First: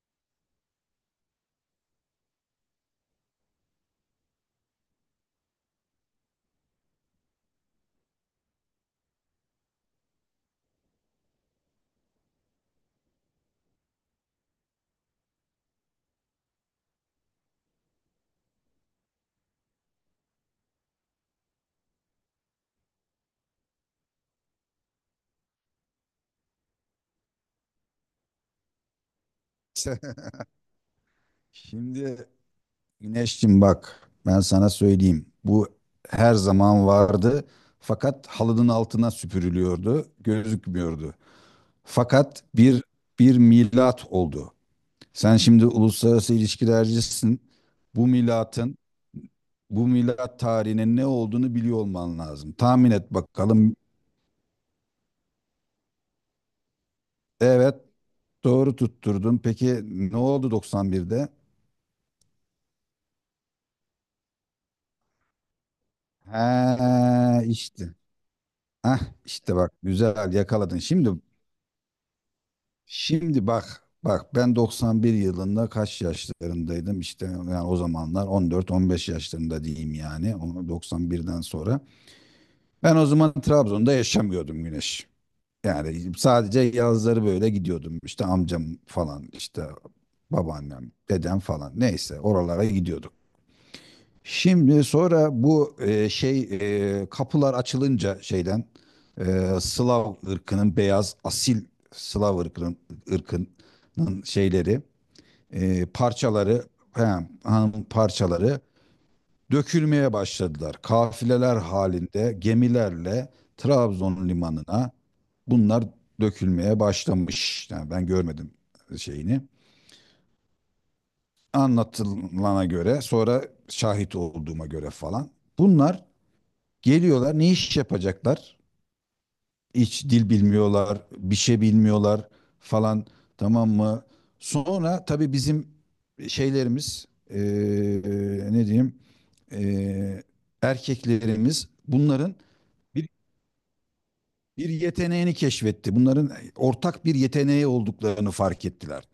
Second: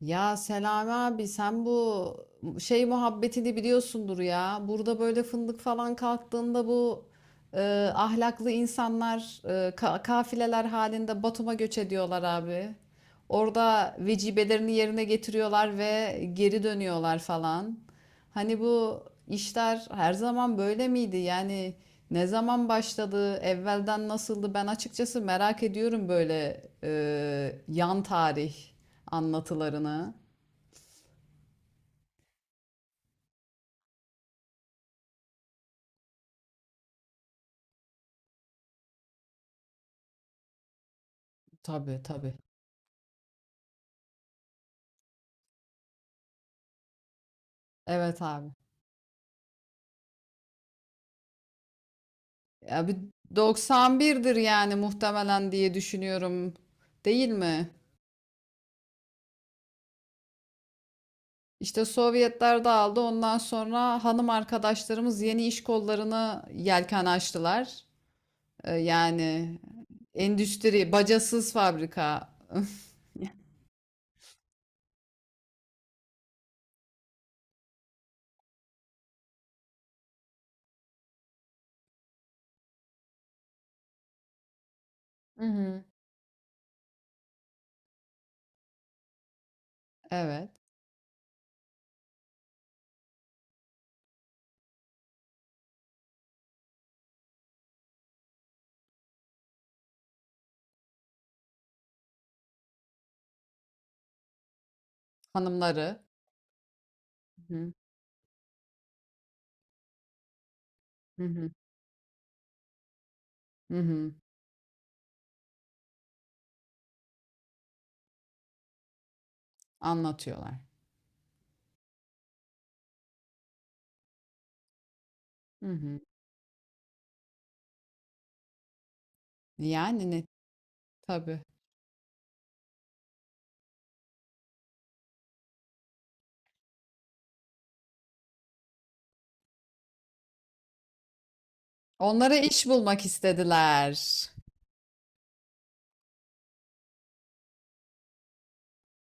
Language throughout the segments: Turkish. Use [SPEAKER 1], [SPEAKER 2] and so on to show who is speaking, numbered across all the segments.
[SPEAKER 1] Ya Selami abi sen bu şey muhabbetini biliyorsundur ya. Burada böyle fındık falan kalktığında bu e, ahlaklı insanlar kafileler halinde Batum'a göç ediyorlar abi. Orada vecibelerini yerine getiriyorlar ve geri dönüyorlar falan. Hani bu işler her zaman böyle miydi? Yani ne zaman başladı, evvelden nasıldı? Ben açıkçası merak ediyorum böyle yan tarih anlatılarını.
[SPEAKER 2] Şimdi Güneşciğim, bak ben sana söyleyeyim. Bu her zaman vardı fakat halının altına süpürülüyordu, gözükmüyordu.
[SPEAKER 1] Tabii tabii.
[SPEAKER 2] Fakat bir milat oldu. Sen şimdi uluslararası ilişkilercisin. Bu
[SPEAKER 1] Evet abi.
[SPEAKER 2] milatın, bu milat tarihinin ne olduğunu biliyor olman lazım.
[SPEAKER 1] Ya
[SPEAKER 2] Tahmin
[SPEAKER 1] bir
[SPEAKER 2] et bakalım.
[SPEAKER 1] 91'dir yani muhtemelen diye düşünüyorum, değil mi?
[SPEAKER 2] Evet, doğru tutturdun. Peki ne oldu 91'de?
[SPEAKER 1] İşte Sovyetler dağıldı. Ondan sonra hanım arkadaşlarımız yeni iş kollarına yelken
[SPEAKER 2] He
[SPEAKER 1] açtılar.
[SPEAKER 2] işte. Ah işte
[SPEAKER 1] Yani
[SPEAKER 2] bak, güzel yakaladın.
[SPEAKER 1] endüstri,
[SPEAKER 2] Şimdi
[SPEAKER 1] bacasız fabrika.
[SPEAKER 2] Şimdi bak ben 91 yılında kaç yaşlarındaydım, işte yani o zamanlar 14-15 yaşlarında diyeyim, yani onu 91'den sonra. Ben o zaman Trabzon'da yaşamıyordum Güneş.
[SPEAKER 1] Hı hı.
[SPEAKER 2] Yani sadece yazları böyle gidiyordum işte, amcam falan işte
[SPEAKER 1] Evet.
[SPEAKER 2] babaannem dedem falan, neyse oralara gidiyorduk. Şimdi sonra bu şey kapılar açılınca, şeyden Slav ırkının beyaz asil Slav ırkının, ırkının şeyleri,
[SPEAKER 1] Hanımları.
[SPEAKER 2] parçaları, he,
[SPEAKER 1] Hı hı.
[SPEAKER 2] hanım parçaları dökülmeye başladılar.
[SPEAKER 1] Hı hı.
[SPEAKER 2] Kafileler halinde gemilerle
[SPEAKER 1] Hı hı.
[SPEAKER 2] Trabzon limanına bunlar dökülmeye başlamış. Yani ben görmedim şeyini.
[SPEAKER 1] Anlatıyorlar.
[SPEAKER 2] Anlatılana göre, sonra şahit olduğuma göre falan.
[SPEAKER 1] Hı hı.
[SPEAKER 2] Bunlar geliyorlar, ne iş yapacaklar? Hiç
[SPEAKER 1] Yani ne?
[SPEAKER 2] dil bilmiyorlar, bir
[SPEAKER 1] Tabii.
[SPEAKER 2] şey bilmiyorlar falan, tamam mı? Sonra tabii bizim şeylerimiz ne diyeyim, eee, erkeklerimiz bunların
[SPEAKER 1] Onlara iş bulmak
[SPEAKER 2] bir,
[SPEAKER 1] istediler.
[SPEAKER 2] bir yeteneğini keşfetti. Bunların ortak bir yeteneği olduklarını fark ettiler.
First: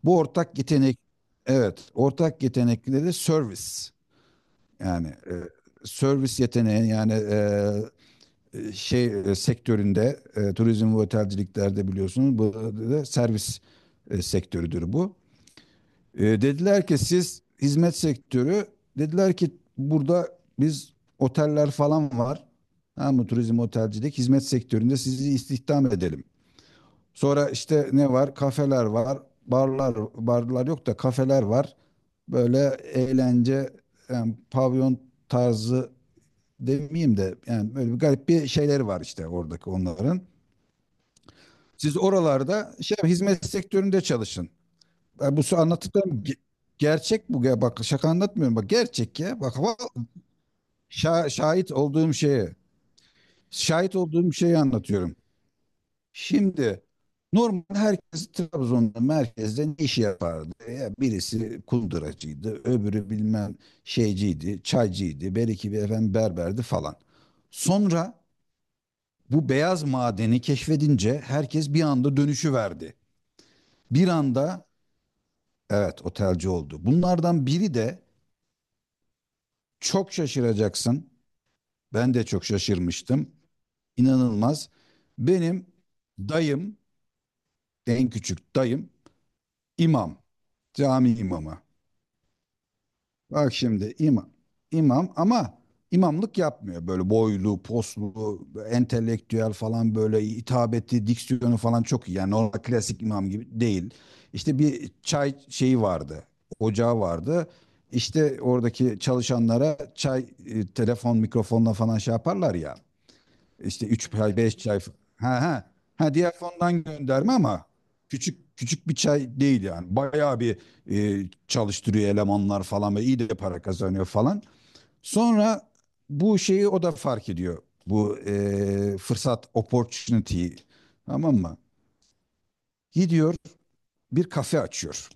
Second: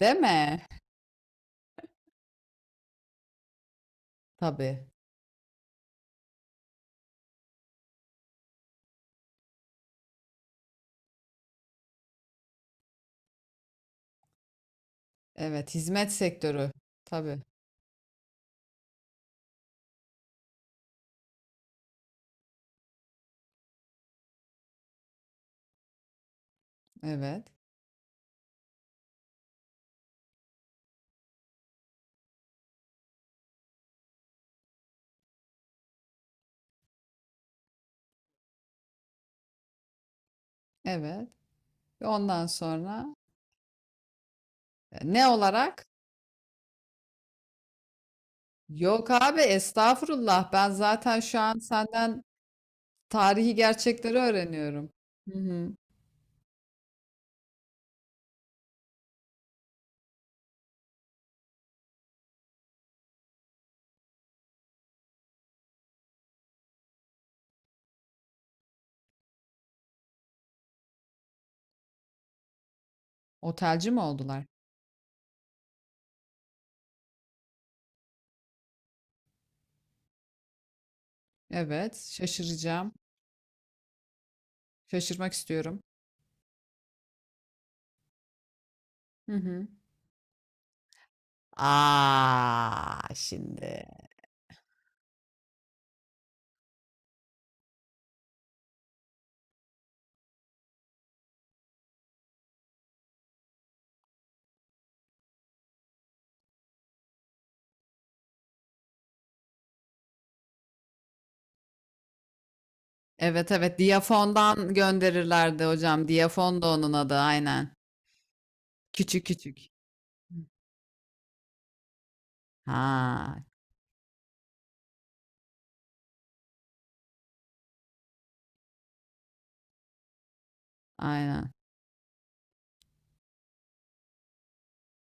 [SPEAKER 1] Değil
[SPEAKER 2] Bu ortak
[SPEAKER 1] mi?
[SPEAKER 2] yetenek, evet, ortak yetenekleri de servis,
[SPEAKER 1] Tabii.
[SPEAKER 2] yani servis yeteneği, yani şey sektöründe, turizm ve otelciliklerde biliyorsunuz, bu da servis sektörüdür bu.
[SPEAKER 1] Evet. Hizmet
[SPEAKER 2] E,
[SPEAKER 1] sektörü.
[SPEAKER 2] dediler ki
[SPEAKER 1] Tabii.
[SPEAKER 2] siz hizmet sektörü, dediler ki burada biz, oteller falan var. Tamam mı? Turizm, otelcilik, hizmet sektöründe sizi istihdam edelim.
[SPEAKER 1] Evet.
[SPEAKER 2] Sonra işte ne var? Kafeler var, barlar, barlar yok da kafeler var. Böyle eğlence, yani pavyon tarzı demeyeyim de yani böyle bir garip bir şeyleri var işte oradaki onların.
[SPEAKER 1] Evet.
[SPEAKER 2] Siz
[SPEAKER 1] Ve ondan
[SPEAKER 2] oralarda şey,
[SPEAKER 1] sonra
[SPEAKER 2] hizmet sektöründe çalışın.
[SPEAKER 1] ne olarak?
[SPEAKER 2] Anlattıklarım gerçek bu. Ya bak, şaka anlatmıyorum. Bak
[SPEAKER 1] Yok
[SPEAKER 2] gerçek
[SPEAKER 1] abi
[SPEAKER 2] ya. Bak
[SPEAKER 1] estağfurullah. Ben zaten şu an
[SPEAKER 2] şahit olduğum
[SPEAKER 1] senden
[SPEAKER 2] şeye.
[SPEAKER 1] tarihi
[SPEAKER 2] Şahit
[SPEAKER 1] gerçekleri
[SPEAKER 2] olduğum şeyi
[SPEAKER 1] öğreniyorum.
[SPEAKER 2] anlatıyorum.
[SPEAKER 1] Hı hı.
[SPEAKER 2] Şimdi normal herkes Trabzon'da merkezde ne iş yapardı? Ya birisi kunduracıydı, öbürü bilmem şeyciydi, çaycıydı, beriki bir efendim berberdi falan. Sonra bu beyaz madeni keşfedince, herkes bir anda dönüşü verdi.
[SPEAKER 1] Otelci mi
[SPEAKER 2] Bir
[SPEAKER 1] oldular?
[SPEAKER 2] anda, evet, otelci oldu. Bunlardan biri de, çok şaşıracaksın.
[SPEAKER 1] Evet,
[SPEAKER 2] Ben de çok
[SPEAKER 1] şaşıracağım.
[SPEAKER 2] şaşırmıştım. İnanılmaz.
[SPEAKER 1] Şaşırmak
[SPEAKER 2] Benim
[SPEAKER 1] istiyorum.
[SPEAKER 2] dayım, en küçük dayım,
[SPEAKER 1] Hı hı.
[SPEAKER 2] imam, cami imamı.
[SPEAKER 1] Aa
[SPEAKER 2] Bak
[SPEAKER 1] şimdi.
[SPEAKER 2] şimdi imam. İmam ama imamlık yapmıyor. Böyle boylu poslu, entelektüel falan, böyle hitabeti, diksiyonu falan çok iyi. Yani normal klasik imam gibi değil. İşte bir çay şeyi vardı. Ocağı vardı. İşte oradaki çalışanlara çay, telefon, mikrofonla falan şey yaparlar ya.
[SPEAKER 1] Evet evet,
[SPEAKER 2] İşte 3 çay, 5
[SPEAKER 1] Diyafon'dan
[SPEAKER 2] çay. Ha
[SPEAKER 1] gönderirlerdi
[SPEAKER 2] ha.
[SPEAKER 1] hocam.
[SPEAKER 2] Ha, diğer
[SPEAKER 1] Diyafon da
[SPEAKER 2] fondan
[SPEAKER 1] onun adı
[SPEAKER 2] gönderme ama
[SPEAKER 1] aynen.
[SPEAKER 2] küçük küçük bir
[SPEAKER 1] Küçük
[SPEAKER 2] çay
[SPEAKER 1] küçük.
[SPEAKER 2] değil yani.
[SPEAKER 1] Hı.
[SPEAKER 2] Bayağı bir çalıştırıyor, elemanlar falan, ve iyi de
[SPEAKER 1] Ha,
[SPEAKER 2] para kazanıyor falan. Sonra bu şeyi o da fark ediyor. Bu fırsat opportunity'yi, tamam
[SPEAKER 1] aynen.
[SPEAKER 2] mı? Gidiyor, bir kafe açıyor.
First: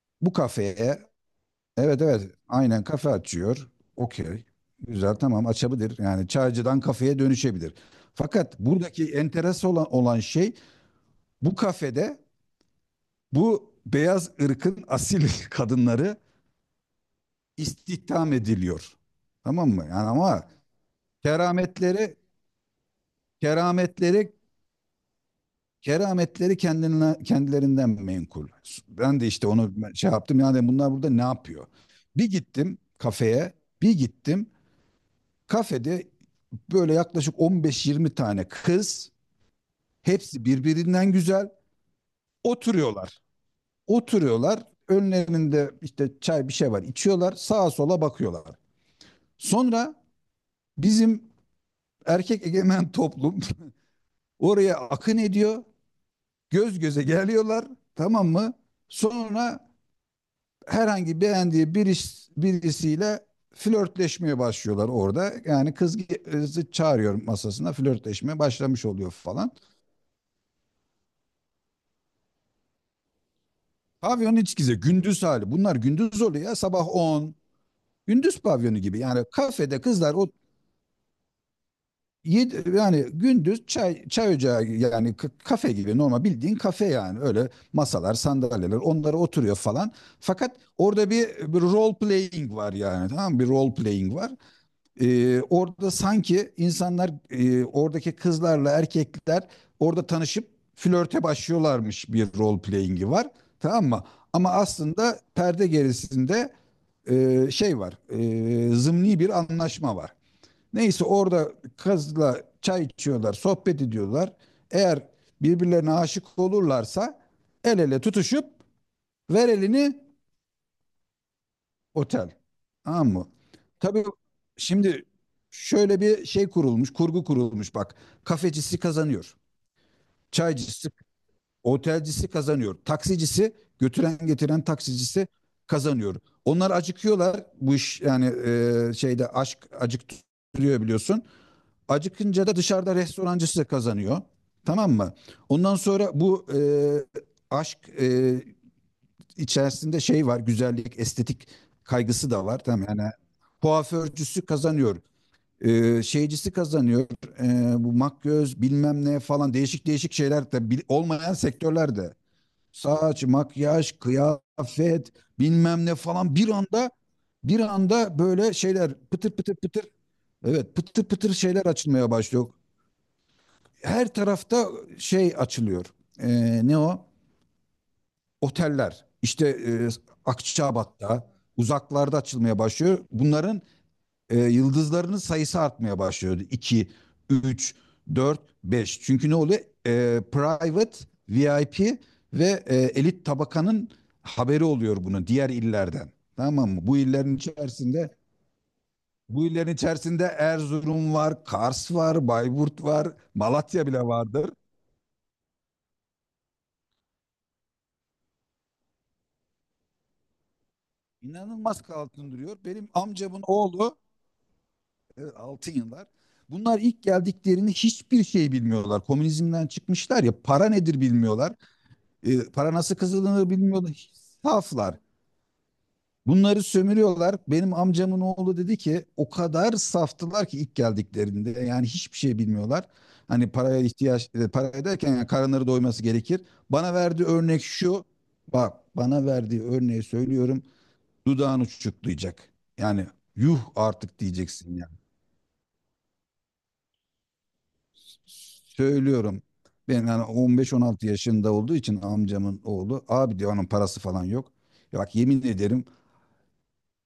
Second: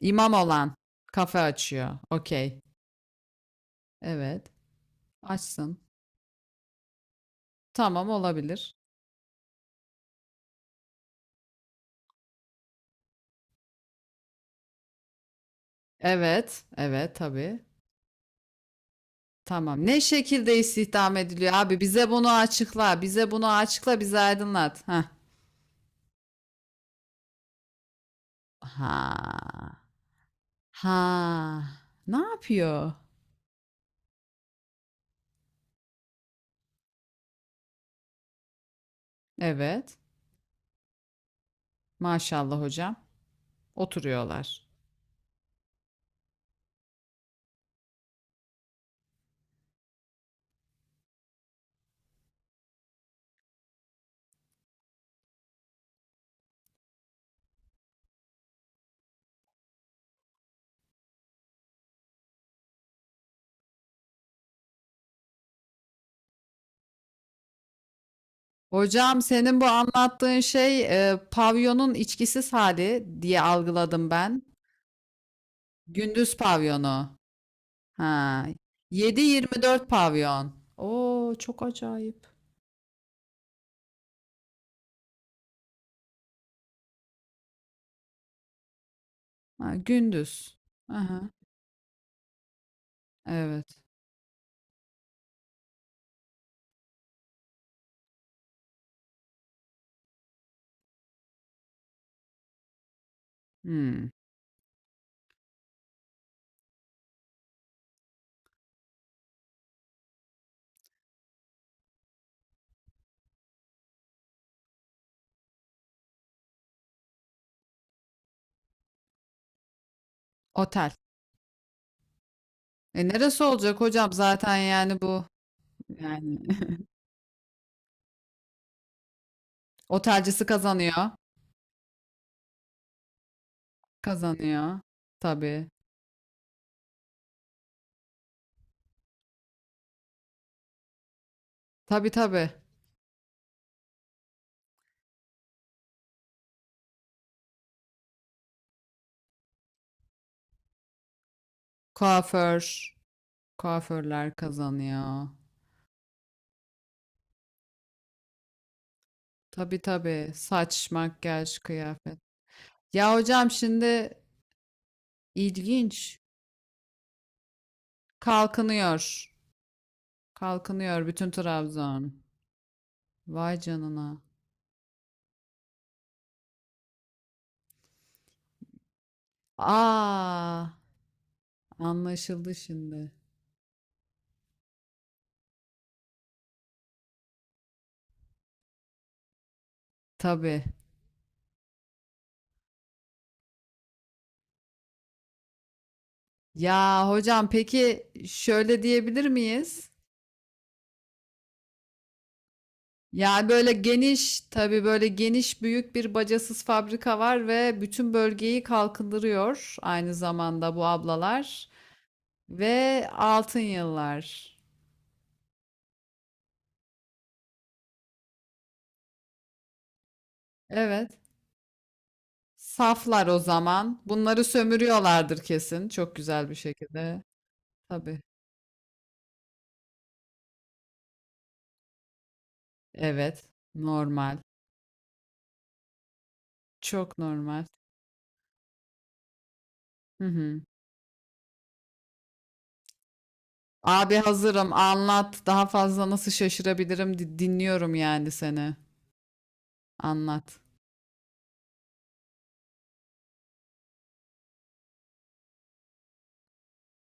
[SPEAKER 1] İmam
[SPEAKER 2] Bu
[SPEAKER 1] olan
[SPEAKER 2] kafeye,
[SPEAKER 1] kafe açıyor.
[SPEAKER 2] evet evet
[SPEAKER 1] Okey.
[SPEAKER 2] aynen, kafe açıyor. Okey.
[SPEAKER 1] Evet.
[SPEAKER 2] Güzel, tamam,
[SPEAKER 1] Açsın.
[SPEAKER 2] açabilir. Yani çaycıdan kafeye dönüşebilir.
[SPEAKER 1] Tamam
[SPEAKER 2] Fakat
[SPEAKER 1] olabilir.
[SPEAKER 2] buradaki enteres olan şey, bu kafede bu beyaz ırkın asil kadınları
[SPEAKER 1] Evet. Evet tabii.
[SPEAKER 2] istihdam ediliyor. Tamam mı?
[SPEAKER 1] Tamam.
[SPEAKER 2] Yani
[SPEAKER 1] Ne
[SPEAKER 2] ama
[SPEAKER 1] şekilde istihdam ediliyor abi? Bize
[SPEAKER 2] kerametleri
[SPEAKER 1] bunu açıkla. Bize bunu açıkla. Bizi
[SPEAKER 2] kerametleri
[SPEAKER 1] aydınlat. Heh.
[SPEAKER 2] kerametleri kendilerinden menkul. Ben de işte onu
[SPEAKER 1] Ha.
[SPEAKER 2] şey yaptım. Yani bunlar burada ne
[SPEAKER 1] Ha.
[SPEAKER 2] yapıyor?
[SPEAKER 1] Ne
[SPEAKER 2] Bir gittim
[SPEAKER 1] yapıyor?
[SPEAKER 2] kafeye, bir gittim. Kafede böyle yaklaşık 15-20 tane kız,
[SPEAKER 1] Evet.
[SPEAKER 2] hepsi birbirinden güzel,
[SPEAKER 1] Maşallah hocam.
[SPEAKER 2] oturuyorlar. Oturuyorlar.
[SPEAKER 1] Oturuyorlar.
[SPEAKER 2] Önlerinde işte çay, bir şey var, içiyorlar. Sağa sola bakıyorlar. Sonra bizim erkek egemen toplum oraya akın ediyor. Göz göze geliyorlar. Tamam mı? Sonra herhangi beğendiği bir birisiyle flörtleşmeye başlıyorlar orada. Yani kız kızı çağırıyor masasına, flörtleşme başlamış oluyor
[SPEAKER 1] Hocam
[SPEAKER 2] falan.
[SPEAKER 1] senin bu anlattığın şey pavyonun içkisiz hali diye algıladım
[SPEAKER 2] Pavyonun
[SPEAKER 1] ben.
[SPEAKER 2] içkisi gündüz hali. Bunlar gündüz
[SPEAKER 1] Gündüz
[SPEAKER 2] oluyor ya, sabah
[SPEAKER 1] pavyonu.
[SPEAKER 2] on. Gündüz
[SPEAKER 1] Ha,
[SPEAKER 2] pavyonu gibi. Yani kafede
[SPEAKER 1] 7-24
[SPEAKER 2] kızlar
[SPEAKER 1] pavyon. Oo çok acayip.
[SPEAKER 2] yedi, yani gündüz çay ocağı, yani kafe gibi, normal bildiğin kafe, yani öyle masalar, sandalyeler, onlara oturuyor
[SPEAKER 1] Ha,
[SPEAKER 2] falan,
[SPEAKER 1] gündüz.
[SPEAKER 2] fakat orada bir,
[SPEAKER 1] Aha,
[SPEAKER 2] bir role playing var yani, tamam mı? Bir role
[SPEAKER 1] evet.
[SPEAKER 2] playing var. Orada sanki insanlar, oradaki kızlarla erkekler orada tanışıp flörte başlıyorlarmış, bir role playing'i var, tamam mı,
[SPEAKER 1] Hmm,
[SPEAKER 2] ama aslında perde gerisinde şey var, zımni bir anlaşma var. Neyse, orada kızla çay içiyorlar, sohbet ediyorlar. Eğer birbirlerine aşık olurlarsa, el ele tutuşup, ver elini
[SPEAKER 1] otel.
[SPEAKER 2] otel.
[SPEAKER 1] E
[SPEAKER 2] Tamam mı?
[SPEAKER 1] neresi olacak
[SPEAKER 2] Tabii
[SPEAKER 1] hocam zaten yani
[SPEAKER 2] şimdi
[SPEAKER 1] bu
[SPEAKER 2] şöyle bir
[SPEAKER 1] yani
[SPEAKER 2] şey kurulmuş, kurgu kurulmuş bak. Kafecisi kazanıyor.
[SPEAKER 1] otelcisi
[SPEAKER 2] Çaycısı,
[SPEAKER 1] kazanıyor.
[SPEAKER 2] otelcisi kazanıyor. Taksicisi, götüren getiren
[SPEAKER 1] Kazanıyor.
[SPEAKER 2] taksicisi
[SPEAKER 1] Tabii.
[SPEAKER 2] kazanıyor. Onlar acıkıyorlar. Bu iş yani, şeyde, aşk acıktırıyor biliyorsun.
[SPEAKER 1] Tabii
[SPEAKER 2] Acıkınca
[SPEAKER 1] tabii.
[SPEAKER 2] da dışarıda restorancı size kazanıyor. Tamam mı? Ondan sonra bu aşk içerisinde şey var. Güzellik, estetik kaygısı da var.
[SPEAKER 1] Kuaför.
[SPEAKER 2] Tamam yani,
[SPEAKER 1] Kuaförler
[SPEAKER 2] kuaförcüsü kazanıyor.
[SPEAKER 1] kazanıyor.
[SPEAKER 2] Şeycisi kazanıyor. Bu makyöz bilmem ne falan,
[SPEAKER 1] Tabii
[SPEAKER 2] değişik değişik
[SPEAKER 1] tabii.
[SPEAKER 2] şeyler de,
[SPEAKER 1] Saç,
[SPEAKER 2] olmayan
[SPEAKER 1] makyaj,
[SPEAKER 2] sektörlerde.
[SPEAKER 1] kıyafet. Ya
[SPEAKER 2] Saç,
[SPEAKER 1] hocam
[SPEAKER 2] makyaj,
[SPEAKER 1] şimdi
[SPEAKER 2] kıyafet bilmem ne
[SPEAKER 1] ilginç.
[SPEAKER 2] falan, bir anda böyle şeyler pıtır
[SPEAKER 1] Kalkınıyor.
[SPEAKER 2] pıtır pıtır. Evet, pıtır
[SPEAKER 1] Kalkınıyor bütün
[SPEAKER 2] pıtır şeyler açılmaya
[SPEAKER 1] Trabzon.
[SPEAKER 2] başlıyor
[SPEAKER 1] Vay
[SPEAKER 2] her
[SPEAKER 1] canına.
[SPEAKER 2] tarafta, şey açılıyor. Ne o? Oteller. İşte
[SPEAKER 1] Aa,
[SPEAKER 2] Akçabat'ta, uzaklarda
[SPEAKER 1] anlaşıldı
[SPEAKER 2] açılmaya başlıyor.
[SPEAKER 1] şimdi.
[SPEAKER 2] Bunların yıldızlarının sayısı artmaya başlıyor. 2, 3, 4, 5. Çünkü ne oluyor?
[SPEAKER 1] Tabii.
[SPEAKER 2] Private, VIP ve elit tabakanın haberi oluyor bunu, diğer illerden. Tamam mı? Bu
[SPEAKER 1] Ya
[SPEAKER 2] illerin
[SPEAKER 1] hocam peki
[SPEAKER 2] içerisinde
[SPEAKER 1] şöyle diyebilir
[SPEAKER 2] bu illerin
[SPEAKER 1] miyiz?
[SPEAKER 2] içerisinde Erzurum var, Kars var, Bayburt var,
[SPEAKER 1] Yani böyle
[SPEAKER 2] Malatya bile
[SPEAKER 1] geniş,
[SPEAKER 2] vardır.
[SPEAKER 1] tabii böyle geniş büyük bir bacasız fabrika var ve bütün bölgeyi kalkındırıyor aynı zamanda bu ablalar
[SPEAKER 2] İnanılmaz altın duruyor. Benim
[SPEAKER 1] ve
[SPEAKER 2] amcamın
[SPEAKER 1] altın
[SPEAKER 2] oğlu,
[SPEAKER 1] yıllar.
[SPEAKER 2] altın yıllar. Bunlar ilk geldiklerini hiçbir şey bilmiyorlar. Komünizmden çıkmışlar ya, para nedir
[SPEAKER 1] Evet.
[SPEAKER 2] bilmiyorlar. Para nasıl
[SPEAKER 1] Saflar o
[SPEAKER 2] kazanılır
[SPEAKER 1] zaman.
[SPEAKER 2] bilmiyorlar.
[SPEAKER 1] Bunları
[SPEAKER 2] Saflar.
[SPEAKER 1] sömürüyorlardır kesin çok güzel bir
[SPEAKER 2] Bunları
[SPEAKER 1] şekilde.
[SPEAKER 2] sömürüyorlar. Benim
[SPEAKER 1] Tabii.
[SPEAKER 2] amcamın oğlu dedi ki, o kadar saftılar ki ilk geldiklerinde yani, hiçbir şey bilmiyorlar.
[SPEAKER 1] Evet.
[SPEAKER 2] Hani paraya ihtiyaç,
[SPEAKER 1] Normal.
[SPEAKER 2] para derken yani karınları doyması gerekir. Bana
[SPEAKER 1] Çok
[SPEAKER 2] verdiği örnek
[SPEAKER 1] normal.
[SPEAKER 2] şu. Bak bana verdiği örneği
[SPEAKER 1] Hı hı.
[SPEAKER 2] söylüyorum, dudağını uçuklayacak. Yani, yuh
[SPEAKER 1] Abi
[SPEAKER 2] artık
[SPEAKER 1] hazırım.
[SPEAKER 2] diyeceksin yani.
[SPEAKER 1] Anlat. Daha fazla nasıl şaşırabilirim? Dinliyorum yani seni.
[SPEAKER 2] Söylüyorum. Ben yani
[SPEAKER 1] Anlat.
[SPEAKER 2] 15-16 yaşında olduğu için amcamın oğlu abi, diyor onun parası falan yok. Ya bak, yemin ederim,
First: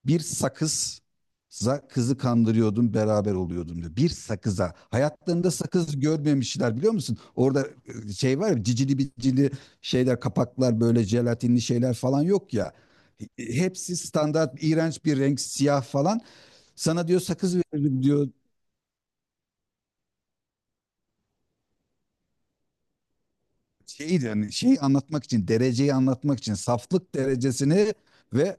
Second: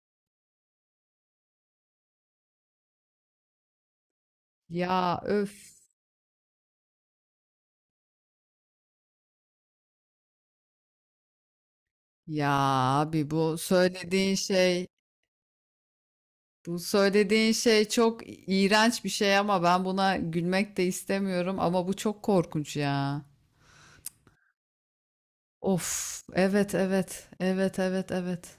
[SPEAKER 2] bir sakızza kızı kandırıyordum, beraber oluyordum diyor. Bir sakıza.
[SPEAKER 1] Ya
[SPEAKER 2] Hayatlarında
[SPEAKER 1] öf.
[SPEAKER 2] sakız görmemişler, biliyor musun? Orada şey var ya, cicili bicili şeyler, kapaklar, böyle jelatinli şeyler falan
[SPEAKER 1] Ya
[SPEAKER 2] yok ya.
[SPEAKER 1] abi
[SPEAKER 2] Hepsi standart iğrenç bir renk, siyah falan.
[SPEAKER 1] bu
[SPEAKER 2] Sana diyor,
[SPEAKER 1] söylediğin
[SPEAKER 2] sakız
[SPEAKER 1] şey
[SPEAKER 2] veririm
[SPEAKER 1] çok
[SPEAKER 2] diyor.
[SPEAKER 1] iğrenç bir şey ama ben buna gülmek de istemiyorum ama bu çok korkunç ya.
[SPEAKER 2] Şeyi anlatmak için,
[SPEAKER 1] Of.
[SPEAKER 2] dereceyi anlatmak için,
[SPEAKER 1] Evet,
[SPEAKER 2] saflık
[SPEAKER 1] evet. Evet,
[SPEAKER 2] derecesini
[SPEAKER 1] evet, evet.
[SPEAKER 2] ve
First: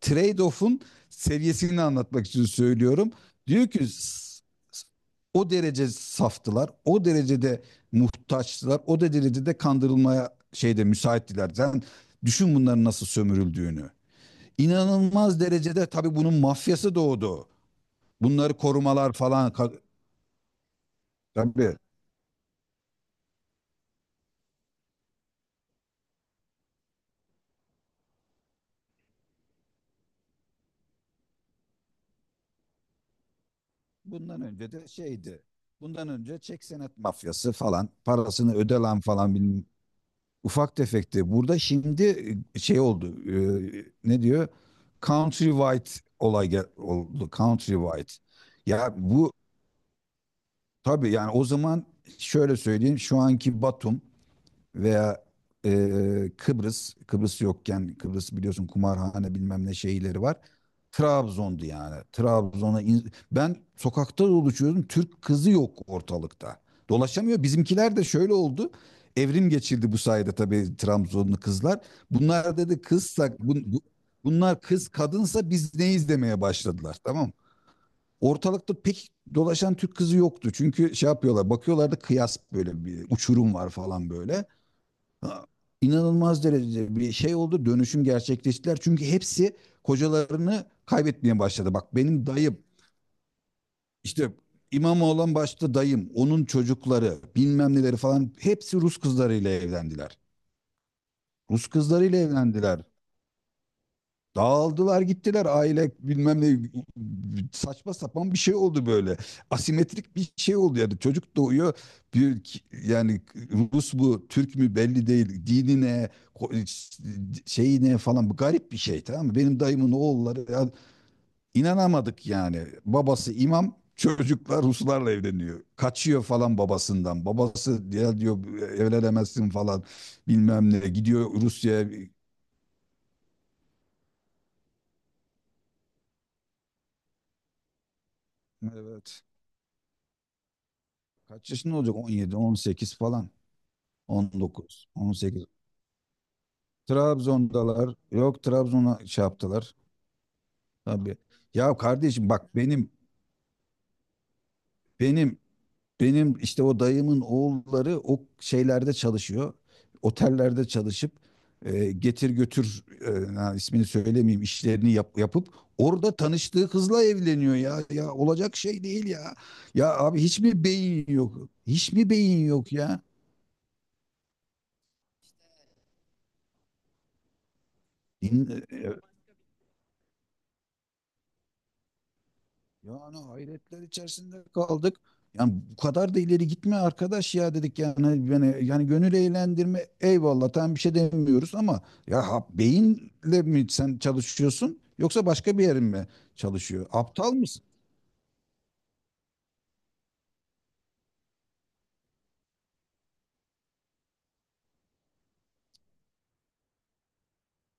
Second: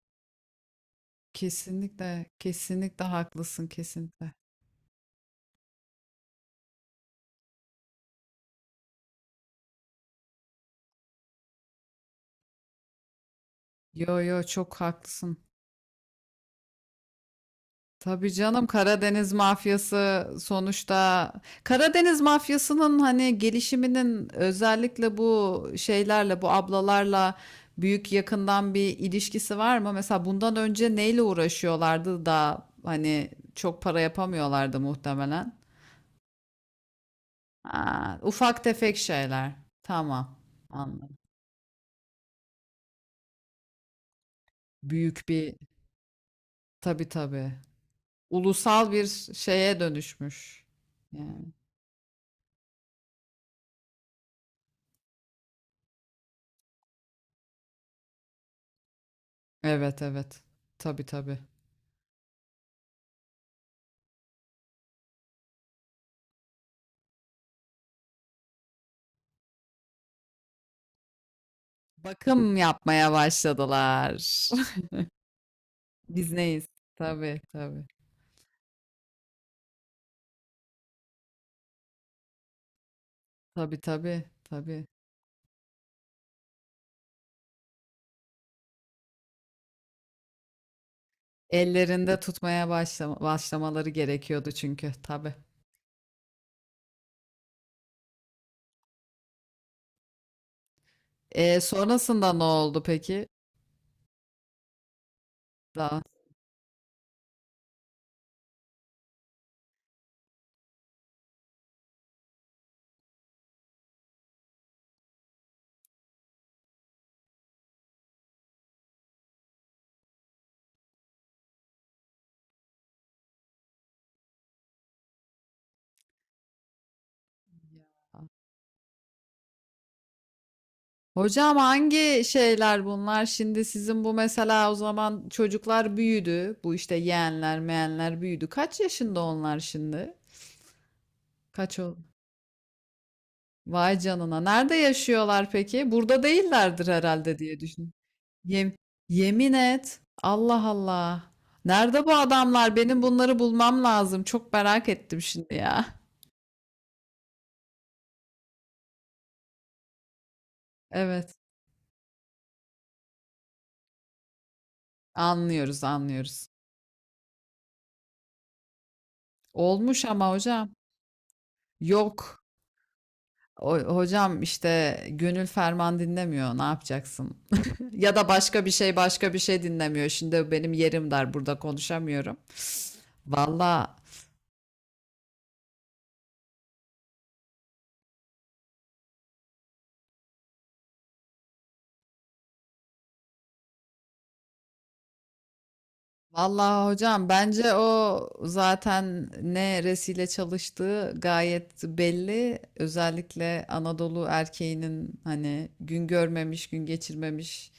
[SPEAKER 2] trade-off'un seviyesini
[SPEAKER 1] Kesinlikle,
[SPEAKER 2] anlatmak için
[SPEAKER 1] kesinlikle
[SPEAKER 2] söylüyorum.
[SPEAKER 1] haklısın
[SPEAKER 2] Diyor ki,
[SPEAKER 1] kesinlikle.
[SPEAKER 2] s- o derece saftılar, o derecede muhtaçtılar, o derecede kandırılmaya şeyde müsaittiler. Sen düşün bunların nasıl sömürüldüğünü.
[SPEAKER 1] Yo yo çok haklısın.
[SPEAKER 2] İnanılmaz derecede tabii bunun mafyası doğdu.
[SPEAKER 1] Tabii
[SPEAKER 2] Bunları
[SPEAKER 1] canım
[SPEAKER 2] korumalar
[SPEAKER 1] Karadeniz
[SPEAKER 2] falan
[SPEAKER 1] mafyası sonuçta.
[SPEAKER 2] tabii.
[SPEAKER 1] Karadeniz mafyasının hani gelişiminin özellikle bu şeylerle bu ablalarla büyük yakından bir ilişkisi var mı? Mesela bundan önce neyle uğraşıyorlardı da hani çok para
[SPEAKER 2] Bundan önce
[SPEAKER 1] yapamıyorlardı
[SPEAKER 2] de şeydi.
[SPEAKER 1] muhtemelen.
[SPEAKER 2] Bundan önce çek senet mafyası falan,
[SPEAKER 1] Ha,
[SPEAKER 2] parasını
[SPEAKER 1] ufak
[SPEAKER 2] öde
[SPEAKER 1] tefek
[SPEAKER 2] lan falan
[SPEAKER 1] şeyler.
[SPEAKER 2] bilmem.
[SPEAKER 1] Tamam.
[SPEAKER 2] Ufak
[SPEAKER 1] Anladım.
[SPEAKER 2] tefekti. Burada şimdi şey oldu. Ne diyor?
[SPEAKER 1] Büyük bir,
[SPEAKER 2] Countrywide olay
[SPEAKER 1] tabii
[SPEAKER 2] oldu.
[SPEAKER 1] tabii.
[SPEAKER 2] Countrywide.
[SPEAKER 1] Ulusal
[SPEAKER 2] Ya
[SPEAKER 1] bir
[SPEAKER 2] bu
[SPEAKER 1] şeye dönüşmüş.
[SPEAKER 2] tabii, yani o
[SPEAKER 1] Yani.
[SPEAKER 2] zaman şöyle söyleyeyim. Şu anki Batum veya e, Kıbrıs, yokken, Kıbrıs biliyorsun, kumarhane bilmem ne
[SPEAKER 1] Evet
[SPEAKER 2] şeyleri var.
[SPEAKER 1] evet. Tabii tabii.
[SPEAKER 2] Trabzon'du yani. Trabzon'a ben sokakta dolaşıyordum. Türk kızı yok ortalıkta. Dolaşamıyor. Bizimkiler de şöyle oldu. Evrim geçirdi bu sayede tabii, Trabzonlu kızlar.
[SPEAKER 1] Bakım
[SPEAKER 2] Bunlar dedi,
[SPEAKER 1] yapmaya
[SPEAKER 2] kızsak
[SPEAKER 1] başladılar.
[SPEAKER 2] bunlar, kız kadınsa biz neyiz,
[SPEAKER 1] Biz
[SPEAKER 2] demeye
[SPEAKER 1] neyiz?
[SPEAKER 2] başladılar. Tamam mı?
[SPEAKER 1] Tabii tabii.
[SPEAKER 2] Ortalıkta pek dolaşan Türk kızı yoktu. Çünkü şey yapıyorlar, bakıyorlar da kıyas, böyle bir uçurum var
[SPEAKER 1] Tabii
[SPEAKER 2] falan
[SPEAKER 1] tabii
[SPEAKER 2] böyle.
[SPEAKER 1] tabii.
[SPEAKER 2] Ha, inanılmaz derecede bir şey oldu. Dönüşüm gerçekleştiler. Çünkü hepsi kocalarını kaybetmeye başladı. Bak
[SPEAKER 1] Ellerinde
[SPEAKER 2] benim dayım,
[SPEAKER 1] tutmaya başlamaları
[SPEAKER 2] işte
[SPEAKER 1] gerekiyordu çünkü
[SPEAKER 2] İmamoğlu
[SPEAKER 1] tabii.
[SPEAKER 2] olan başta dayım, onun çocukları, bilmem neleri falan, hepsi Rus kızlarıyla evlendiler. Rus kızlarıyla
[SPEAKER 1] Sonrasında ne
[SPEAKER 2] evlendiler.
[SPEAKER 1] oldu peki?
[SPEAKER 2] Dağıldılar, gittiler, aile
[SPEAKER 1] Daha.
[SPEAKER 2] bilmem ne, saçma sapan bir şey oldu böyle. Asimetrik bir şey oldu yani, çocuk doğuyor bir, yani Rus mu Türk mü belli değil, dini ne, şeyi ne falan, bu garip bir şey, tamam mı? Benim dayımın oğulları ya, inanamadık yani, babası imam, çocuklar Ruslarla evleniyor. Kaçıyor falan babasından, babası ya diyor evlenemezsin falan bilmem ne, gidiyor
[SPEAKER 1] Hocam
[SPEAKER 2] Rusya'ya.
[SPEAKER 1] hangi şeyler bunlar? Şimdi sizin bu mesela o zaman çocuklar büyüdü. Bu işte yeğenler, meğenler büyüdü. Kaç yaşında
[SPEAKER 2] Evet.
[SPEAKER 1] onlar şimdi?
[SPEAKER 2] Kaç yaşında
[SPEAKER 1] Kaç
[SPEAKER 2] olacak?
[SPEAKER 1] oldu?
[SPEAKER 2] 17, 18 falan.
[SPEAKER 1] Vay canına. Nerede
[SPEAKER 2] 19, 18.
[SPEAKER 1] yaşıyorlar peki? Burada değillerdir herhalde diye düşün.
[SPEAKER 2] Trabzon'dalar. Yok,
[SPEAKER 1] Yem-
[SPEAKER 2] Trabzon'a şey
[SPEAKER 1] yemin
[SPEAKER 2] yaptılar.
[SPEAKER 1] et. Allah
[SPEAKER 2] Tabii.
[SPEAKER 1] Allah.
[SPEAKER 2] Ya
[SPEAKER 1] Nerede bu
[SPEAKER 2] kardeşim, bak
[SPEAKER 1] adamlar? Benim bunları bulmam lazım. Çok merak ettim
[SPEAKER 2] benim
[SPEAKER 1] şimdi ya.
[SPEAKER 2] benim işte o dayımın oğulları o şeylerde çalışıyor. Otellerde çalışıp,
[SPEAKER 1] Evet.
[SPEAKER 2] getir götür, ha, ismini söylemeyeyim, işlerini yapıp,
[SPEAKER 1] Anlıyoruz,
[SPEAKER 2] orada
[SPEAKER 1] anlıyoruz.
[SPEAKER 2] tanıştığı kızla evleniyor ya. Ya olacak şey değil ya. Ya
[SPEAKER 1] Olmuş
[SPEAKER 2] abi,
[SPEAKER 1] ama
[SPEAKER 2] hiç mi
[SPEAKER 1] hocam.
[SPEAKER 2] beyin yok? Hiç mi
[SPEAKER 1] Yok.
[SPEAKER 2] beyin yok ya?
[SPEAKER 1] Hocam işte gönül ferman dinlemiyor. Ne yapacaksın? Ya da
[SPEAKER 2] İn- e,
[SPEAKER 1] başka bir şey dinlemiyor. Şimdi benim yerim dar burada konuşamıyorum.
[SPEAKER 2] Yani hayretler
[SPEAKER 1] Valla,
[SPEAKER 2] içerisinde kaldık. Yani bu kadar da ileri gitme arkadaş ya, dedik yani, yani gönül eğlendirme, eyvallah, tam bir şey demiyoruz ama ya, beyinle mi sen çalışıyorsun yoksa başka bir yerin mi çalışıyor?
[SPEAKER 1] vallahi hocam
[SPEAKER 2] Aptal mısın?
[SPEAKER 1] bence o zaten ne resile çalıştığı gayet belli. Özellikle Anadolu erkeğinin hani gün görmemiş, gün geçirmemiş.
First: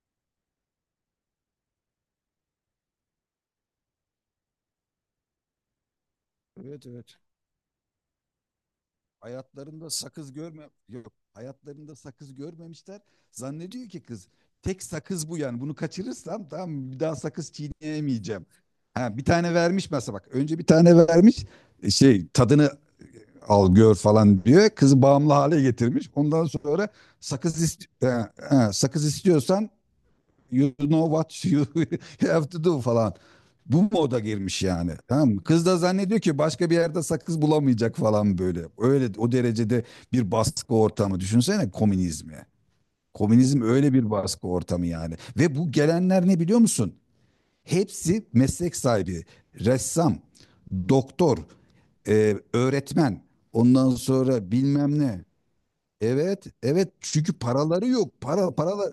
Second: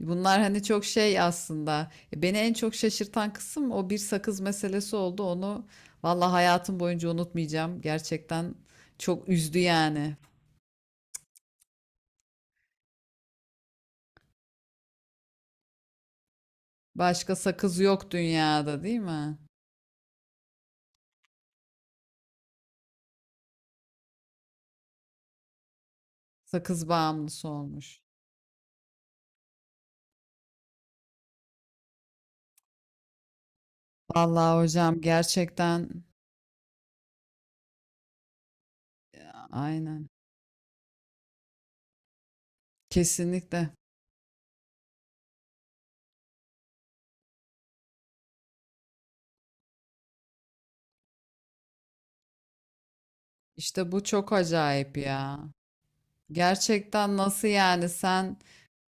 [SPEAKER 1] Bunlar hani çok şey aslında. Beni en çok şaşırtan kısım o bir sakız meselesi oldu. Onu vallahi hayatım
[SPEAKER 2] Evet,
[SPEAKER 1] boyunca
[SPEAKER 2] evet.
[SPEAKER 1] unutmayacağım. Gerçekten çok üzdü
[SPEAKER 2] Hayatlarında
[SPEAKER 1] yani.
[SPEAKER 2] sakız görme yok. Hayatlarında sakız görmemişler. Zannediyor ki kız, tek sakız bu yani. Bunu kaçırırsam tamam, bir daha
[SPEAKER 1] Başka
[SPEAKER 2] sakız
[SPEAKER 1] sakız yok
[SPEAKER 2] çiğneyemeyeceğim.
[SPEAKER 1] dünyada değil
[SPEAKER 2] Ha, bir
[SPEAKER 1] mi?
[SPEAKER 2] tane vermiş mesela bak. Önce bir tane vermiş, şey, tadını al gör falan diyor. Kızı bağımlı hale getirmiş. Ondan sonra,
[SPEAKER 1] Sakız bağımlısı
[SPEAKER 2] sakız
[SPEAKER 1] olmuş.
[SPEAKER 2] sakız istiyorsan, you know what you have to do falan. Bu moda
[SPEAKER 1] Vallahi
[SPEAKER 2] girmiş yani.
[SPEAKER 1] hocam
[SPEAKER 2] Tamam mı? Kız da
[SPEAKER 1] gerçekten
[SPEAKER 2] zannediyor ki başka bir yerde sakız bulamayacak falan böyle. Öyle o derecede
[SPEAKER 1] aynen.
[SPEAKER 2] bir baskı ortamı. Düşünsene komünizmi. Komünizm
[SPEAKER 1] Kesinlikle.
[SPEAKER 2] öyle bir baskı ortamı yani. Ve bu gelenler ne biliyor musun? Hepsi meslek sahibi, ressam, doktor, öğretmen, ondan
[SPEAKER 1] İşte bu çok
[SPEAKER 2] sonra
[SPEAKER 1] acayip
[SPEAKER 2] bilmem ne.
[SPEAKER 1] ya.
[SPEAKER 2] Evet, evet,
[SPEAKER 1] Gerçekten
[SPEAKER 2] çünkü
[SPEAKER 1] nasıl
[SPEAKER 2] paraları
[SPEAKER 1] yani
[SPEAKER 2] yok.
[SPEAKER 1] sen
[SPEAKER 2] Para, paralar,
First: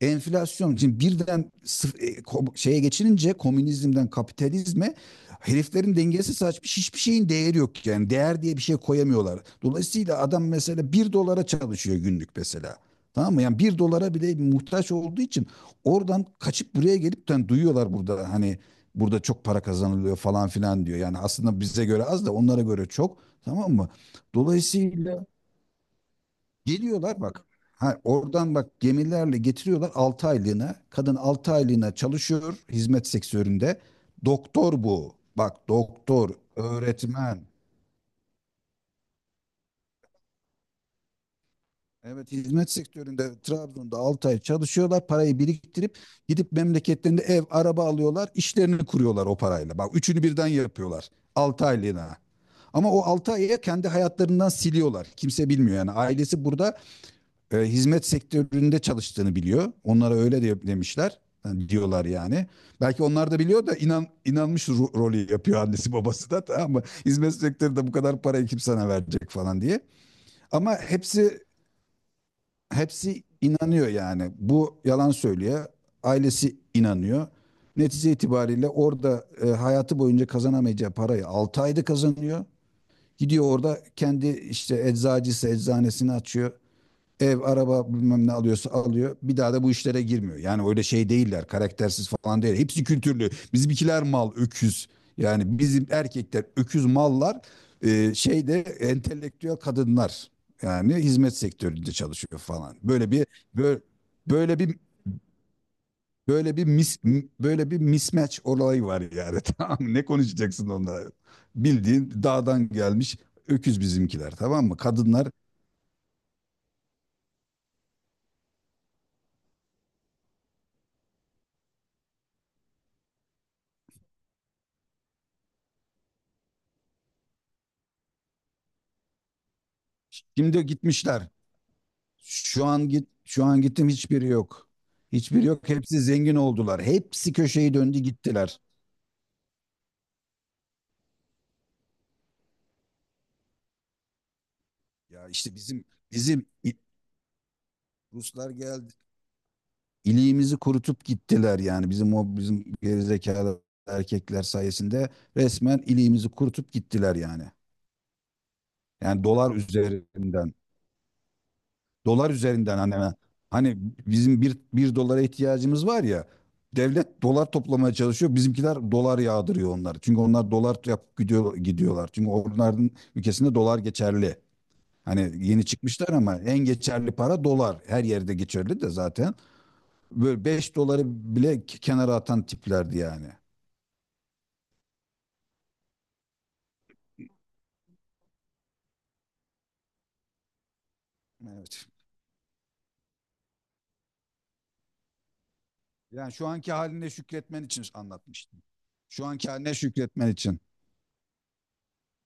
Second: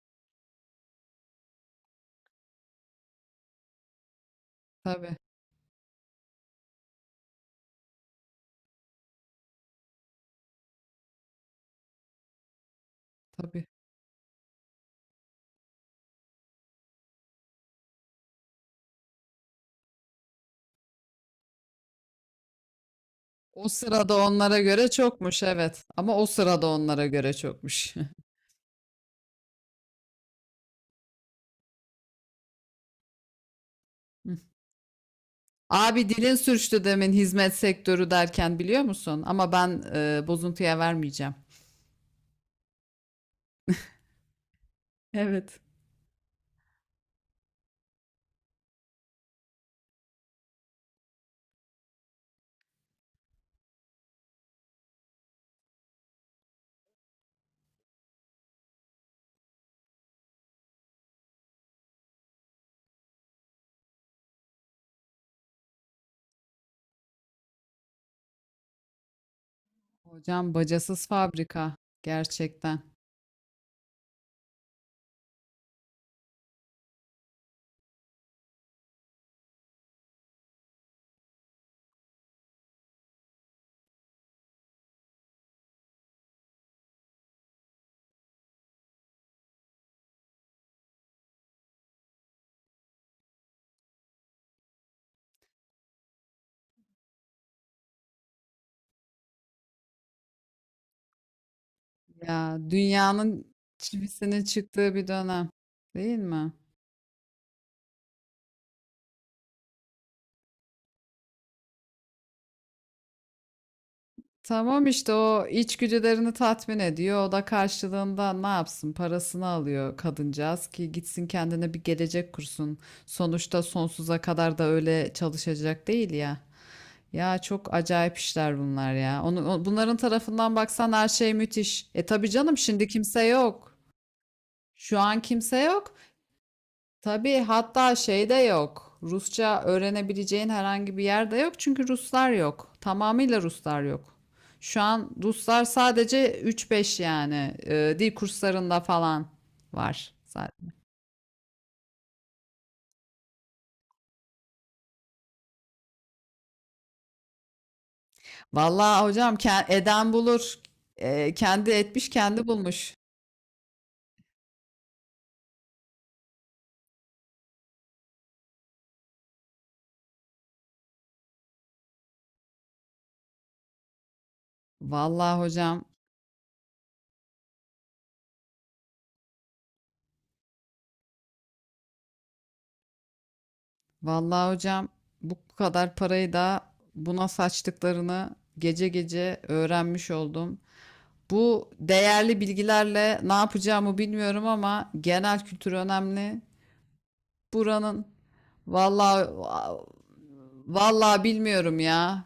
[SPEAKER 2] enflasyon. Şimdi birden şeye geçilince, komünizmden kapitalizme,
[SPEAKER 1] tabii
[SPEAKER 2] heriflerin dengesi saçmış. Hiçbir şeyin değeri yok yani. Değer diye bir şey koyamıyorlar. Dolayısıyla adam mesela 1 dolara çalışıyor günlük mesela. Tamam mı? Yani
[SPEAKER 1] tabii.
[SPEAKER 2] 1 dolara bile muhtaç olduğu için, oradan kaçıp buraya gelip, yani duyuyorlar burada, hani burada çok para kazanılıyor falan filan diyor. Yani aslında bize göre az da onlara göre çok.
[SPEAKER 1] O
[SPEAKER 2] Tamam mı?
[SPEAKER 1] sırada onlara göre
[SPEAKER 2] Dolayısıyla
[SPEAKER 1] çokmuş evet. Ama o sırada onlara
[SPEAKER 2] geliyorlar
[SPEAKER 1] göre
[SPEAKER 2] bak.
[SPEAKER 1] çokmuş.
[SPEAKER 2] Ha, oradan bak, gemilerle getiriyorlar 6 aylığına. Kadın 6 aylığına çalışıyor hizmet sektöründe. Doktor bu. Bak
[SPEAKER 1] Abi
[SPEAKER 2] doktor,
[SPEAKER 1] dilin sürçtü demin
[SPEAKER 2] öğretmen.
[SPEAKER 1] hizmet sektörü derken biliyor musun? Ama ben bozuntuya vermeyeceğim.
[SPEAKER 2] Evet, hizmet sektöründe Trabzon'da 6 ay çalışıyorlar. Parayı
[SPEAKER 1] Evet.
[SPEAKER 2] biriktirip gidip memleketlerinde ev, araba alıyorlar. İşlerini kuruyorlar o parayla. Bak üçünü birden yapıyorlar 6 aylığına. Ama o 6 ayı kendi hayatlarından siliyorlar. Kimse bilmiyor yani. Ailesi burada hizmet sektöründe çalıştığını biliyor. Onlara öyle de demişler. Yani diyorlar yani. Belki onlar da biliyor da, inanmış rolü yapıyor annesi babası da, tamam mı? Hizmet sektöründe bu kadar parayı kim sana verecek falan diye.
[SPEAKER 1] Hocam
[SPEAKER 2] Ama
[SPEAKER 1] bacasız
[SPEAKER 2] hepsi
[SPEAKER 1] fabrika gerçekten.
[SPEAKER 2] hepsi inanıyor yani. Bu yalan söylüyor. Ailesi inanıyor. Netice itibariyle orada hayatı boyunca kazanamayacağı parayı 6 ayda kazanıyor. Gidiyor orada kendi işte eczacısı eczanesini açıyor, ev, araba bilmem ne alıyorsa alıyor. Bir daha da bu işlere girmiyor. Yani öyle şey değiller. Karaktersiz falan değil. Hepsi kültürlü. Bizimkiler mal, öküz. Yani bizim erkekler öküz, mallar. Şeyde entelektüel kadınlar. Yani hizmet sektöründe çalışıyor
[SPEAKER 1] Ya
[SPEAKER 2] falan.
[SPEAKER 1] dünyanın
[SPEAKER 2] Böyle,
[SPEAKER 1] çivisinin
[SPEAKER 2] böyle bir
[SPEAKER 1] çıktığı bir dönem değil mi?
[SPEAKER 2] böyle bir mis, Böyle bir mismatch olayı var yani. Tamam mı? Ne konuşacaksın onlara? Bildiğin dağdan gelmiş öküz bizimkiler, tamam mı?
[SPEAKER 1] Tamam işte
[SPEAKER 2] Kadınlar
[SPEAKER 1] o içgüdülerini tatmin ediyor. O da karşılığında ne yapsın? Parasını alıyor kadıncağız ki gitsin kendine bir gelecek kursun. Sonuçta sonsuza kadar da öyle çalışacak değil ya. Ya çok acayip işler bunlar ya. Onu, bunların tarafından
[SPEAKER 2] şimdi
[SPEAKER 1] baksan her
[SPEAKER 2] gitmişler.
[SPEAKER 1] şey müthiş. E tabii canım
[SPEAKER 2] Şu
[SPEAKER 1] şimdi
[SPEAKER 2] an git
[SPEAKER 1] kimse
[SPEAKER 2] şu an
[SPEAKER 1] yok.
[SPEAKER 2] gittim, hiçbiri yok.
[SPEAKER 1] Şu an
[SPEAKER 2] Hiçbiri
[SPEAKER 1] kimse
[SPEAKER 2] yok.
[SPEAKER 1] yok.
[SPEAKER 2] Hepsi zengin oldular. Hepsi
[SPEAKER 1] Tabii
[SPEAKER 2] köşeyi
[SPEAKER 1] hatta
[SPEAKER 2] döndü
[SPEAKER 1] şey de
[SPEAKER 2] gittiler.
[SPEAKER 1] yok. Rusça öğrenebileceğin herhangi bir yer de yok çünkü Ruslar yok. Tamamıyla Ruslar yok. Şu an
[SPEAKER 2] Ya işte
[SPEAKER 1] Ruslar
[SPEAKER 2] bizim
[SPEAKER 1] sadece
[SPEAKER 2] bizim
[SPEAKER 1] 3-5 yani dil
[SPEAKER 2] Ruslar
[SPEAKER 1] kurslarında
[SPEAKER 2] geldi.
[SPEAKER 1] falan var.
[SPEAKER 2] İliğimizi
[SPEAKER 1] Zaten.
[SPEAKER 2] kurutup gittiler, yani bizim o bizim gerizekalı erkekler sayesinde resmen iliğimizi kurutup gittiler yani.
[SPEAKER 1] Vallahi
[SPEAKER 2] Yani
[SPEAKER 1] hocam
[SPEAKER 2] dolar
[SPEAKER 1] eden
[SPEAKER 2] üzerinden.
[SPEAKER 1] bulur. Kendi etmiş
[SPEAKER 2] Dolar
[SPEAKER 1] kendi
[SPEAKER 2] üzerinden,
[SPEAKER 1] bulmuş.
[SPEAKER 2] hani bizim bir dolara ihtiyacımız var ya, devlet dolar toplamaya çalışıyor. Bizimkiler dolar yağdırıyor onları. Çünkü onlar dolar yapıp gidiyor, gidiyorlar. Çünkü onların ülkesinde dolar geçerli.
[SPEAKER 1] Vallahi
[SPEAKER 2] Hani yeni
[SPEAKER 1] hocam,
[SPEAKER 2] çıkmışlar ama en geçerli para dolar. Her yerde geçerli de zaten. Böyle 5 doları bile kenara atan tiplerdi yani.
[SPEAKER 1] vallahi hocam bu kadar parayı da buna saçtıklarını gece gece öğrenmiş oldum. Bu
[SPEAKER 2] Evet.
[SPEAKER 1] değerli bilgilerle ne yapacağımı bilmiyorum ama genel kültür
[SPEAKER 2] Yani
[SPEAKER 1] önemli.
[SPEAKER 2] şu anki haline şükretmen için
[SPEAKER 1] Buranın
[SPEAKER 2] anlatmıştım. Şu
[SPEAKER 1] vallahi,
[SPEAKER 2] anki haline şükretmen için.
[SPEAKER 1] vallahi bilmiyorum ya.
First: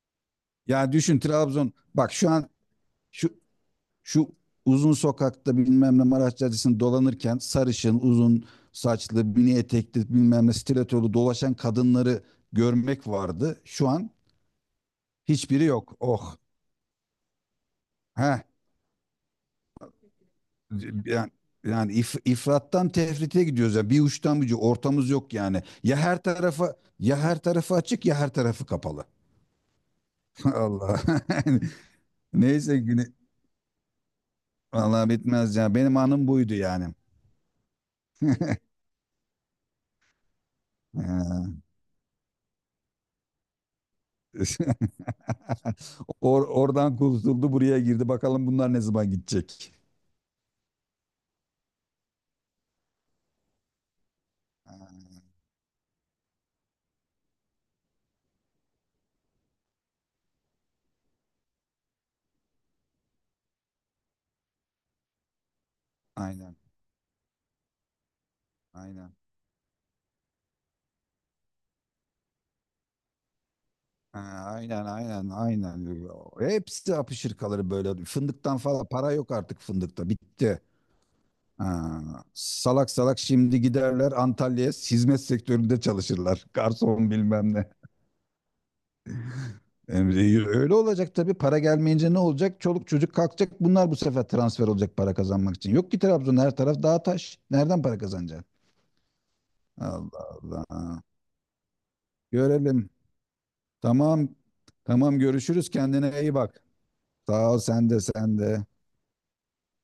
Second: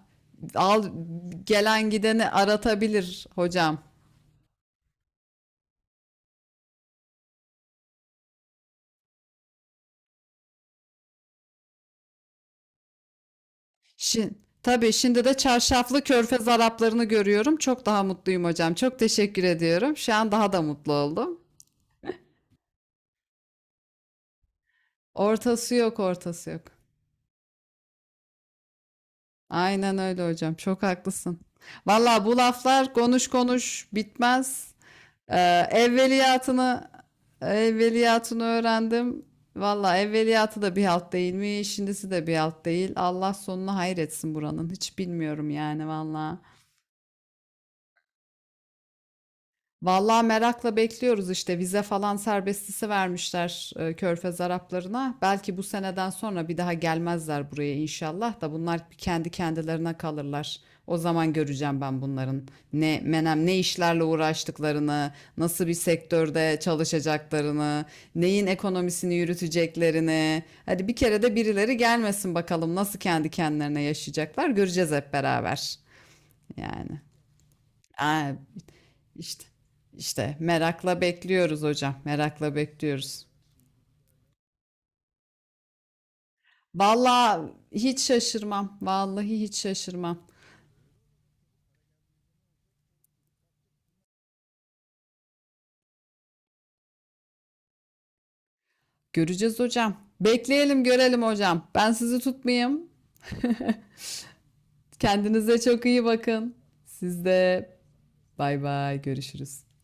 [SPEAKER 1] Al,
[SPEAKER 2] Yani düşün Trabzon.
[SPEAKER 1] gelen
[SPEAKER 2] Bak
[SPEAKER 1] gideni
[SPEAKER 2] şu an,
[SPEAKER 1] aratabilir
[SPEAKER 2] şu
[SPEAKER 1] hocam.
[SPEAKER 2] Şu uzun sokakta, bilmem ne Maraş Caddesi'nde dolanırken, sarışın, uzun saçlı, mini etekli bilmem ne stilettolu dolaşan kadınları görmek vardı. Şu an
[SPEAKER 1] Şimdi tabii şimdi de
[SPEAKER 2] hiçbiri yok.
[SPEAKER 1] çarşaflı
[SPEAKER 2] Oh.
[SPEAKER 1] körfez Araplarını görüyorum. Çok daha
[SPEAKER 2] Heh.
[SPEAKER 1] mutluyum hocam. Çok teşekkür ediyorum. Şu an daha da mutlu
[SPEAKER 2] Yani,
[SPEAKER 1] oldum.
[SPEAKER 2] yani ifrattan tefrite gidiyoruz ya. Bir uçtan bir uca. Ortamız yok yani.
[SPEAKER 1] Ortası
[SPEAKER 2] Ya
[SPEAKER 1] yok,
[SPEAKER 2] her
[SPEAKER 1] ortası yok.
[SPEAKER 2] tarafa, ya her tarafı açık, ya her tarafı kapalı.
[SPEAKER 1] Aynen öyle hocam. Çok
[SPEAKER 2] Allah.
[SPEAKER 1] haklısın. Vallahi bu
[SPEAKER 2] Neyse
[SPEAKER 1] laflar konuş konuş bitmez.
[SPEAKER 2] vallahi bitmez
[SPEAKER 1] Ee,
[SPEAKER 2] ya. Benim anım buydu
[SPEAKER 1] evveliyatını
[SPEAKER 2] yani.
[SPEAKER 1] evveliyatını öğrendim. Valla evveliyatı da bir halt
[SPEAKER 2] Ee,
[SPEAKER 1] değilmiş, şimdisi de bir halt değil. Allah sonuna hayretsin buranın. Hiç bilmiyorum yani valla.
[SPEAKER 2] Oradan kurtuldu, buraya girdi. Bakalım bunlar ne zaman gidecek.
[SPEAKER 1] Vallahi merakla bekliyoruz işte vize falan serbestisi vermişler Körfez
[SPEAKER 2] Ha,
[SPEAKER 1] Araplarına. Belki bu seneden sonra bir daha gelmezler buraya inşallah da bunlar kendi kendilerine kalırlar. O zaman göreceğim ben bunların ne menem ne işlerle uğraştıklarını, nasıl bir
[SPEAKER 2] aynen,
[SPEAKER 1] sektörde çalışacaklarını, neyin ekonomisini
[SPEAKER 2] aynen.
[SPEAKER 1] yürüteceklerini. Hadi bir kere de birileri gelmesin bakalım nasıl kendi kendilerine
[SPEAKER 2] Ha,
[SPEAKER 1] yaşayacaklar
[SPEAKER 2] aynen,
[SPEAKER 1] göreceğiz hep
[SPEAKER 2] aynen,
[SPEAKER 1] beraber.
[SPEAKER 2] aynen. Hepsi
[SPEAKER 1] Yani.
[SPEAKER 2] apışır kalır böyle.
[SPEAKER 1] Aa,
[SPEAKER 2] Fındıktan falan para yok
[SPEAKER 1] işte,
[SPEAKER 2] artık, fındıkta.
[SPEAKER 1] işte
[SPEAKER 2] Bitti.
[SPEAKER 1] merakla bekliyoruz hocam,
[SPEAKER 2] Ha,
[SPEAKER 1] merakla
[SPEAKER 2] salak salak
[SPEAKER 1] bekliyoruz.
[SPEAKER 2] şimdi giderler Antalya'ya, hizmet sektöründe çalışırlar. Garson
[SPEAKER 1] Vallahi
[SPEAKER 2] bilmem ne.
[SPEAKER 1] hiç şaşırmam, vallahi hiç şaşırmam.
[SPEAKER 2] Emre, öyle olacak tabii. Para gelmeyince ne olacak? Çoluk çocuk kalkacak. Bunlar bu sefer transfer olacak, para kazanmak için. Yok ki Trabzon, her taraf dağ taş. Nereden para kazanacak?
[SPEAKER 1] Göreceğiz hocam.
[SPEAKER 2] Allah
[SPEAKER 1] Bekleyelim,
[SPEAKER 2] Allah.
[SPEAKER 1] görelim hocam. Ben sizi tutmayayım.
[SPEAKER 2] Görelim. Tamam. Tamam,
[SPEAKER 1] Kendinize
[SPEAKER 2] görüşürüz.
[SPEAKER 1] çok iyi
[SPEAKER 2] Kendine iyi
[SPEAKER 1] bakın.
[SPEAKER 2] bak.
[SPEAKER 1] Siz
[SPEAKER 2] Sağ ol,
[SPEAKER 1] de
[SPEAKER 2] sen de sen
[SPEAKER 1] bay
[SPEAKER 2] de.
[SPEAKER 1] bay, görüşürüz.